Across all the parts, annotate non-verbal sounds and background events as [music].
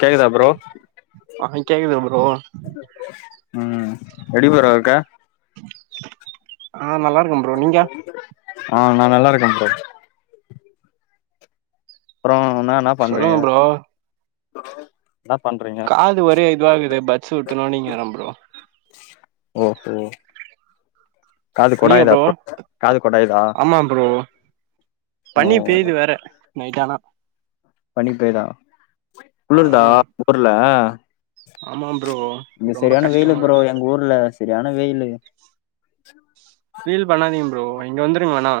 கேக்குதா ப்ரோ ஆ கேக்குது ப்ரோ ம் எப்டி புரோ இருக்க ஆ நல்லா இருக்கே ப்ரோ நீங்க ஆ நா நல்லா இருக்க ப்ரோ அப்றோ என்னா என்னா சொல்லுங்க பண்றீங்க ப்ரோ என்ன பண்றீங்க காது ஒரே இதுவாகுது பட்ஸ் உட்டணுண்ணீங்க ப்ரோ ஓகே ஓக் நீங்க ப்ரோ ஆமா ப்ரோ ஓ பனி பெய்யுது வேற நைட் ஆனா பனி பெய்யுதா ஆ குளிர்தா உங்க ஊர்ல ஆமா ப்ரோ இங்க ரொம்ப சரியான வெயிலு கஷ்டமா ப்ரோ இருக்குது எங்க ஊர்ல சரியான வெயிலு பீல் பண்ணாதிங்க ப்ரோ இங்க வந்துருங்க வேணா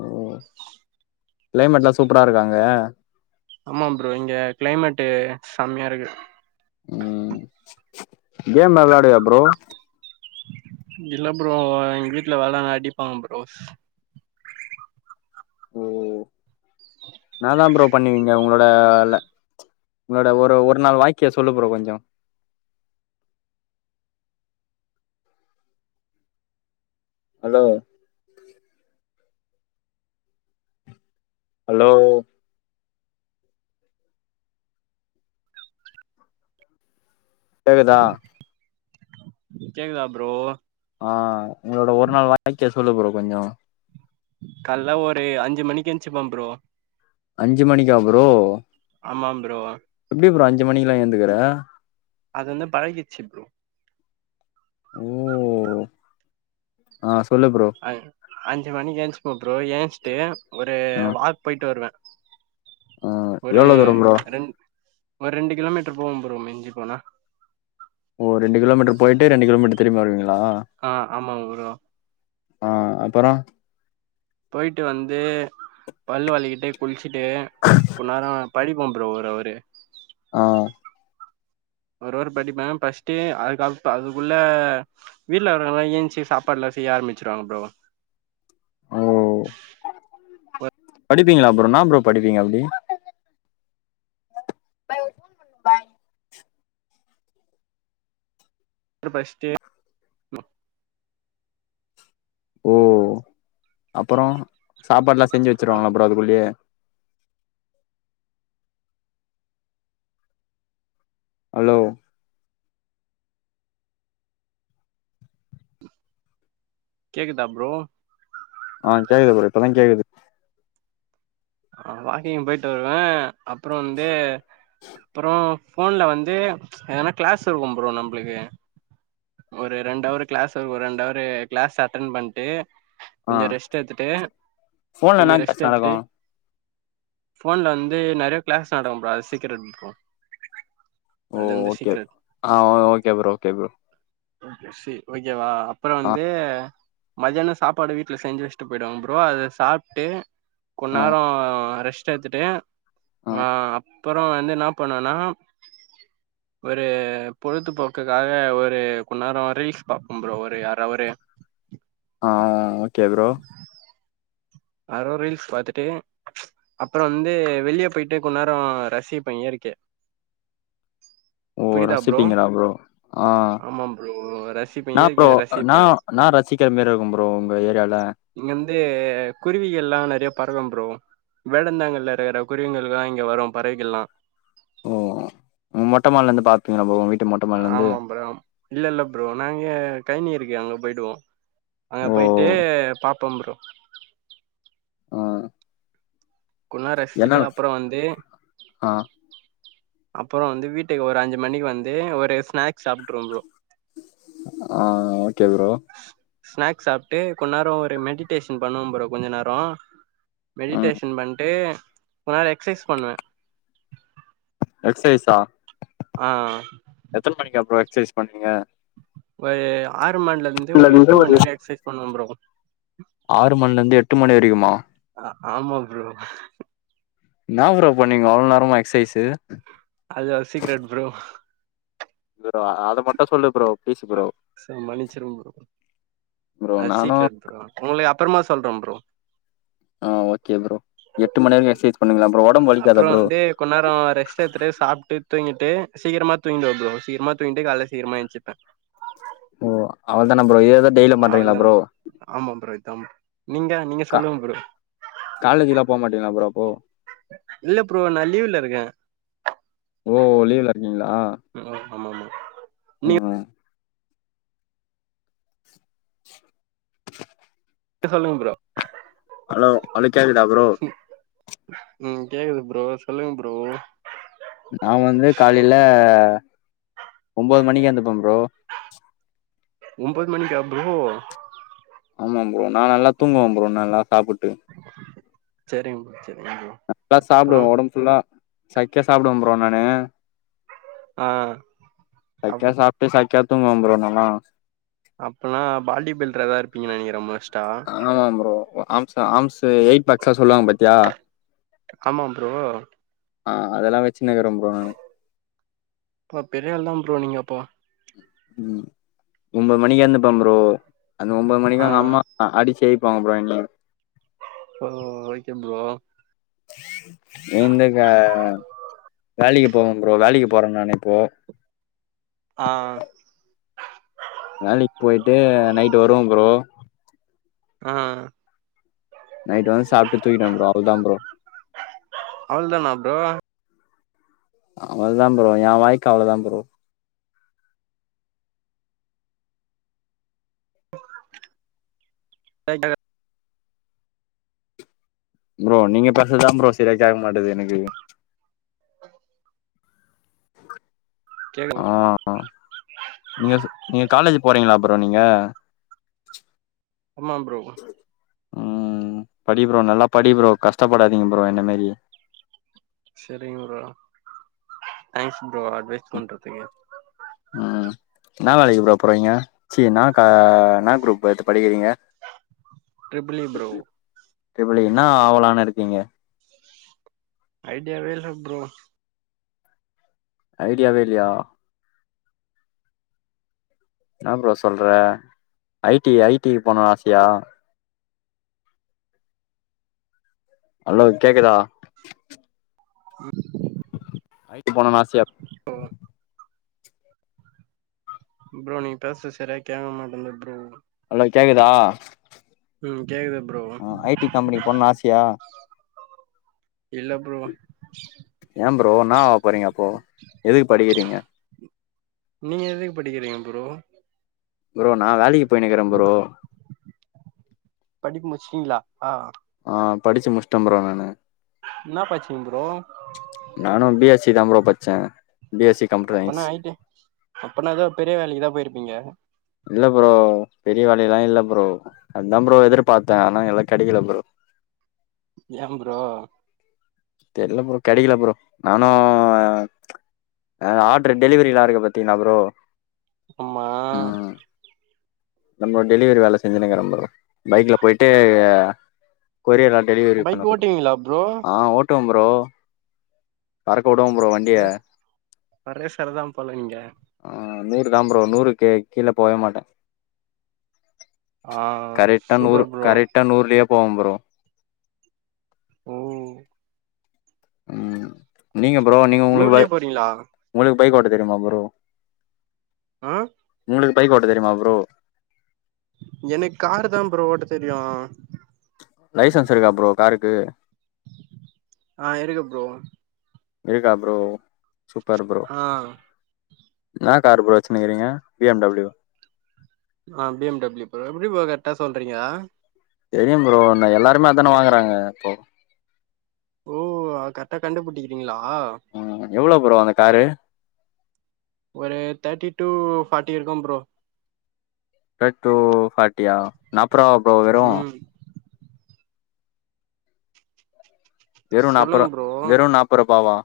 ஓ கிளைமேட்லா சூப்பரா இருக்கா அங்க ஆமா ப்ரோ இங்க கிளைமேட்டு செமையா இருக்கு ம் கேம் வெள்லாடுவியா ப்ரோ இல்ல ப்ரோ எங்க வீட்ல வெளான்டா அடிப்பாங்க ப்ரோஸ் ஓ என்னா தா ப்ரோ பண்ணுவீங்க உங்கள டல்ல உங்களோட ஒரு ஒரு நாள் வாழ்க்கைய சொல்லு ப்ரோ கொஞ்சோ ஹலோ ஹலோ கேக்குதா கேக்குதா ப்ரோ ஆ உங்களோட ஒரு நாள் வாழ்க்கய சொல்லு ப்ரோ கொஞ்சோ கால்ல ஒரு அஞ்சு மணிக்கு எஞ்சுப்ப ப்ரோ அஞ்சு மணிக்கா ப்ரோ ஆமா ப்ரோ எப்டி ப்ரோ அஞ்சு மணிக் எல்லா எந்துக்குற அது வந்து பழகிச்சு ப்ரோ ஓ ஆ சொல்லு ப்ரோ அஞ் அஞ்சு மணிக்கு ஏஞ்சுப்ப ப்ரோ ஏஞ்சுட்டு ஒரு ஆ வாக் போயிட்டு வருவே ஆ ஒரு எவ்ளோ தூரம் ப்ரோ ரெண் ஒரு ரெண்டு கிலோமீட்டர் போவே ப்ரோ மிஞ்சி போனா ஓ ரெண்டு கிலோமீட்டர் போயிட்டு ரெண்டு கிலோமீட்டர் திரும்பி வருவீங்ளா ஆ ஆமா ப்ரோ ஆ அப்பறோ போய்ட்டு வந்து பல் வெளக்கிட்டு குளிச்சுட்டு கொஞ் நேரோ படிப் ப ப்ரோ ஒரு அவரு ஆ ஒரு அவரு படிப்பே பச்சிட்டு அது கப் அதுக்குள்ள வீட்ல இருகவங்ல ஏஞ்ச்சு சாப்பாடு எல்லா செய்ய ஆரம்பிச்சுருவாங்க ப்ரோ படிப்பீங்ளா ப்ரோ என்னா ப்ரோ படிப்பீங்க அப்டி பை பாய் அப்ர பச்ட்டு ஓ அப்றோ சாப்பாடு எல்லா செஞ்சு அப் வச்சருவாங்களா ப்ரோ அதுக்குள்ளேயே ஹலோ கேக்குதா ப்ரோ ஆ கேக்குது ப்ரோ இப்பதாங் கேக்குது ஆ வாக்கிங் போயிட்டு வருவேன் அப்புறம் வந்து அப்புறம் ஃபோன்ல வந்து எதனா கிளாஸ் இருக்கும் ப்ரோ நம்மளுக்கு ஒரு ரெண்டவரு கிளாஸ் இருக்கும் ஒரு ரெண்டவரு கிளாஸ் அட்டன் பண்ணிட்டு ஆ கொஞ்சம் ரெஸ்ட் எடுத்துட்டு ஃபோன்ல என்னா கொஞ்சம் ரெஸ்ட் கிளாஸ் நடக்கு எடுத்துட்டு ஃபோன்ல வந்து நெறைய கிளாஸ் நடக்க கூடாது அது சீக்ரெட்க்கும் ஓ அது வந்து ஓகே சீக்ரெட் ஆ ஓகே ஓகே ப்ரோ சரி ஓகேவா அப்புறம் ஆ வந்து மதியானம் சாப்பாடு வீட்டுல செஞ்சு வச்சிட்டு போயிடுவாங்க ப்ரோ அதை சாப்பிட்டு கொண் ஆ நேரம் ரெஸ்ட் எத்துட்டு ஆ அப்புறம் வந்து என்ன பண்ணேனா ஒரு பொழுதுபோக்குக்காக ஒரு கொ நேரம் ரீல்ஸ் பாப்பேன் ப்ரோ ஒரு யார ஒரு ஆ ஓகே ப்ரோ யாரோ ரீல்ஸ் பாத்துட்டு அப்புறம் வந்து வெளியே போய்ட்டு கொஞ்ச நேரம் ரசிப்பே‌ இயற்கைய ஓ ரசிப்பீங்களா ப்ரோ ஆ ஆமா ப்ரோ ரசிப்பே என்ன இயற்கைய ப்ரோ ரசிப்பே நான் நான் ரசிக்கிற மாறி இருக்கும் ப்ரோ உங்க ஏரியால இங்க வந்து குருவிகள்லாம் நெறைய பறக்கும் ப்ரோ வேடந்தாங்கில்ல இருக்கிற குருவிகள்லாம் இங்கே வரும் பறவைகள்லாம் ஓ உ மொட்டமாடிலருந்து பாப்பீங்களா ப்ரோ உங் ஆமா ப்ரோ இல்ல இல்ல ப்ரோ நாங்க கைனி இருக்கே அங்க போயிடுவோம் அங்க ஓ போயிட்டு பாப்போம் ப்ரோ ம் கொஞ்ச நேரம் ரசிச்சுட்டு அப்புறம் வந்து ஆ அப்புறம் வந்து வீட்டுக்கு ஒரு அஞ்சு மணிக்கு வந்து ஒரு ஸ்நாக்ஸ் சாப்ருவோம் ப்ரோ ஆ ஓகே ப்ரோ ஸ்நாக்ஸ் சாப்பிட்டு கொஞ்ச நேரம் ஒரு மெடிடேஷன் பண்ணுவே ப்ரோ கொஞ்ச நேரம் ம் மெடிடேஷன் பண்ணிட்டு கொஞ்ச நேர எக்ஸசைஸ் பண்ணுவேன் எக்ஸைஸா ஆ எத்தனை மணிக்கு அப்புறம் எக்சசைஸ் பண்ணுவீங்க ஒரு ஆறு மணிலருந்து ஒரு எட்டு மணி வரை எக்சசைஸ் பண்ணுவே ப்ரோ ஆறு மணில இருந்து எட்டு மணி வரைக்குமா ஆ ஆமா ப்ரோ நா ப்ரோ பண்ணீங்க அவ்ளோ நேரமா எக்ஸ்சைஸு அது ஒரு சீக்கரெட் ப்ரோ அ மட்டும் சொல்லு ப்ரோ பிளீஸ் ப்ரோ சோ மன்னிச்சிருங்க ப்ரோ ப்ரோ அது நானும் சீக்ரெட் ப்ரோ உங்களுக்கு அப்புறமா சொல்றோம் ப்ரோ ஆ ஓகே பரோ எட்டுணி வரைக்கும் எக்சசைஸ் பண்ணங்களாம் ப்ரோ உடம்பு வலிக்காதா ப்ரோ கொண் நெரம் ரெஸ்ட் எடுத்துட்டு சாப்டு தூங்கிட்டு சீக்கிரமா தூங்கிடுவே ப்ரோ சீக்கிரமா தூங்கிட்டு கால சீக்ரமா எஞ்ச்சுப்பேன் ஓ அவள தானா ப்ரோ டெய்லியு பண்றீங்களா அவ்ளதா ப்ரோ ஆமா ப்ரோ இத்த நீங்க நீங்க சொல்லுங்க ப்ரோ காலேஜ்லாம் போ மாட்டீங்களா ப்ரோ அப்போ இல்ல ப்ரோ நா லீவ்ல இருக்கேன் ஓ லீவ்ல இருக்கீங்களா ஆ ஆமா ம் [unintelligible] சொல்லுங்க ப்ரோ ஹலோ அலோ கேக்குதா ப்ரோ உம் கேக்குது ப்ரோ சொல்லுங்க ப்ரோ நா வந்து காலையில ஒம்பது மணிக்கு எந்துப்பேன் ப்ரோ ஒம்பது மணிக்கா ப்ரோ ஆமா ப்ரோ நா நல்லா தூங்குவன் ப்ரோ நல்லா சாப்புட்டு செரிங்க ப்ரோ செரிங் ப்ரோ நல்லா அப்புறோ சாப்டுவேன் ஒடம்பு ஃபுல்லா சக்கியா சாப்டுவேன் ப்ரோ நானு ஆ அப் சக்கியா சாப்ட்டு சக்கியா தூங்குவ ப்ரோ நல்லா அப்போல்லா பாடி பில்டரரா இருப்பீங்கன்னு நெனைக்கிறே ரொம்ப வஸ்டா ஆமா ப்ரோ ஆம் ஆம்ஸ் எயிட் பாஸ்லாம் சொல்லுவாங்க பாத்தியா ஆமா ப்ரோ ஆ அதெல்லாம் வச்சுனுங்குற ப்ரோ நானு ஓ பெரியாள் தா ப்ரோ நீங்க அப்போ உம் ஒன்பது மணிக்கு எந்திப்பே ப்ரோ அந்த ஒன்பது மணிக்கு ஆ எங்க அம்மா ஆ அடிச்சு எழ்ப்புவாங்க ப்ரோ எங்ள ஓ ஓகே ப்ரோ எந்தக்க வேலைக்கு போவோ ப்ரோ வேலைக்கு போறேம் நானு இப்போ ஆ வேலைக்கு போயிட்டு நைட்டு வருவே ப்ரோ ஆ நைட்டு வந்து சாப்ட்டு தூக்கிட்வே ப்ரோ அவ்ளோ தா ப்ரோ அவ்ள் தானா ப்ரோ அவ்ள தா ப்ரோ ய வாய்க்கு அவ்ள தா ப்ரோ பேய் கத ப்ரோ நீங்க பேச தான் ப்ரோ சீரா கேட்க மாட்டேது எனக்கு கேக்கு ஆ நீங்க ஸு நீங்க காலேஜ் போறீங்களா ப்ரோ நீங்க ஆமாம் ப்ரோ ம் படி ப்ரோ நல்லா படி ப்ரோ கஷ்டப்படாதீங்க ப்ரோ என்ன மாரி சரிங்க ப்ரா தேங்ஸ் ப்ரோ அட்வைஸ் பண்றதுக்கு உம் என்னா வேலைக்கு ப்ரோ போறீங்க ச்சி என்னா கா என்னா குரூப் எத்து படிக்கிறீங்க triple E bro triple E என்ன ஆவலான்னு இருக்கீங்க ஐடியாவே இல்ல ப்ரோ ஐடியாவே இல்லையா என்ன ப்ரோ சொல்ற ஐ டி ஐ டி க்கு போனும் ஆசையா அலோ கேக்குதா [inaudible] ஆய்ட்டு போன நாஸ்த்தியா ஓ ப்ரோ நீ பேசுறது சரியா கேக்க மாட்டேந்து ப்ரோ ஹலோ கேக்குதா ம் கேக்குது ப்ரோ ஆ ஐ டி கம்பெனிக்கு போணுனு ஆசையா இல்ல ப்ரோ ஏ ப்ரோ என்னாவாக போறீங்க அப்போ எதுக்கு படிக்கிறீங்க நீங்க எதுக்கு படிக்கிறீங்க ப்ரோ ப்ரோ நா வேலைக்கு போயின்கிறே ப்ரோ படிப்பு முடிச்சிட்டீங்களா ஆ ஆ படிச்சு முஷ்ட ப்ரோ நானு என்னா பச்சிங் ப்ரோ நானும் பி எஸ் சி தா ப்ரோ பச்சன் B S C computer science okay அப்பனா எதனா பெரிய வேலைக்குதா போயிருப்பீங்க இல்ல ப்ரோ பெரிய வேலயெல்லா இல்ல ப்ரோ அதுதா ப்ரோ எதிர்பார்த்தே ஆனா எல்லா கெடைக்கல ப்ரோ ஏ ப்ரோ தெர்ல ப்ரோ கெடைக்கல ப்ரோ நானு அ ஆடரு டெலிவரியிலா இருக்கு பாத்தீங்களா ப்ரோ ஆமா ம் நம்ம டெலிவரி வேல செஞ்சுனுங்கற ப்ரோ பைக்ல போய்ட்டு கொரியர்லா டெலிவரி பைக் பண்ணணும் ஓட்டுவீங்களா ப்ரோ ஆ ஓட் டுவ ப்ரோ பறக்க விடுவோ ப்ரோ வண்டிய வர்ற சரதா போல நீங்க ஆ நூறு தா ப்ரோ நூறுக்கு கீழ போவே மாட்டே ஆ கரெட்டா நூறு சூப்பர் ப்ரோ கரெட்டா நூறுலயே போவ ப்ரோ ஓ ம் நீங்க ப்ரோ நீங்க நூர்லயே உங்களுக் போறீங்களா உங்களுக்கு பைக் ஓட்ட தெரியுமா ப்ரோ ஆ உங்களுக்கு பைக் ஓட்ட தெரியுமா ப்ரோ எனக்கு காரு தா ப்ரோ ஓட்ட தெரியு லைசென்ஸ் இருக்கா ப்ரோ காருக்கு ஆ இருக்கு ப்ரோ இருக்கா ப்ரோ சூப்பர் ப்ரோ ஆ என்னா கார் ப்ரோ வச்சுனுக்கிறீங்க பி எம் டபிள்யூ ஆ பி எம் டபள்யூ ப்ரோ எப்டி ப்ரோ கரெக்டா சொல்றீங்க தெரியும் ப்ரோ ந எல்லாருமே அத தானே வாங்குறாங்க இப்போ ஓ அத கரெக்டா கண்டுபிடிக்கிறீங்களா ம் எவ்ளோ ப்ரோ அந்த காரு ஒரு தேட்டி டு ஃபாட்டி இருக்கு ப்ரோ தேட்ரு ஃபாட்டியா நாப்புராவா ப்ரோ வெறும் ம் வெறும் நாப்புறா சொல்லுங்க ப்ரோ வெறும் நாப்புறாவா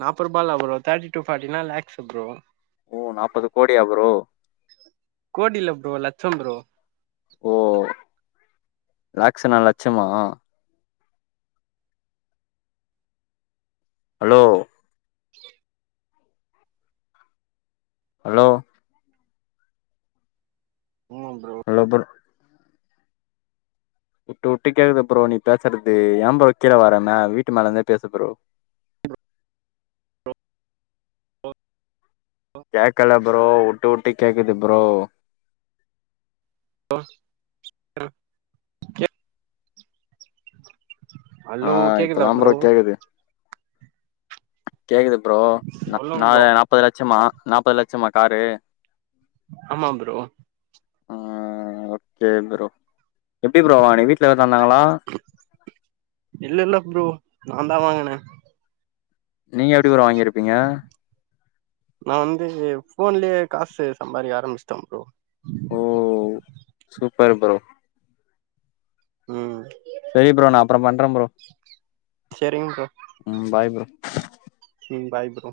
நாப்புறா தான் ப்ரோ ரூபால அப்ரோ தேட்டி டு ஃபாட்டினா லாக்ஸ் ப்ரோ ஒ நாப்பது கோடியாஆ ப்ரோ கோடி இல்ல ப்ரோ லட்சம் ப்ரோ ஓ லேக்ஸ் நா லட்சமா ஹலோ அலோ ம் ப்ரோ இல்ல ப்ரோ உட்டு உட்டு கேக்குது ப்ரோ நீ பேசறது ஏ ப்ரோ கீழ வர மே வீட்டு மேல இருந்தே பேசு ப்ரோ [inaudible] கேக்கல ப்ரோ உட்டு உட்டு கேக்குது ப்ரோ [inaudible] ஆ அலோ கேக்குதா இப்பதா ப்ரோ கேக்குது கேக்குது ப்ரோ ந சொல்லுங்க நாலு ப்ரோ நாப்பது லட்சமா நாப்பது லட்சமா காரு ஆமா ப்ரோ ஆ ஓகே ப்ரோ எப்டி ப்ரோ வாங்கன வீட்ல எதா தந்தாங்களா இல்ல இல்ல ப்ரோ நா தா வாங்கன நீங்க எப்டி ப்ரோ வாங்கிருப்பீங்க நா வந்து ஃபோன்லயே காசு சம்பாரிக்க ஆரமிச்சுட்ட ப்ரோ ஓ சூப்பர் ப்ரோ ம் செரி ப்ரோ நா அப்பற பண்ற ப்ரோ சரிங்க ம் பாய் ப்ரோ ம் பாய் ப்ரோ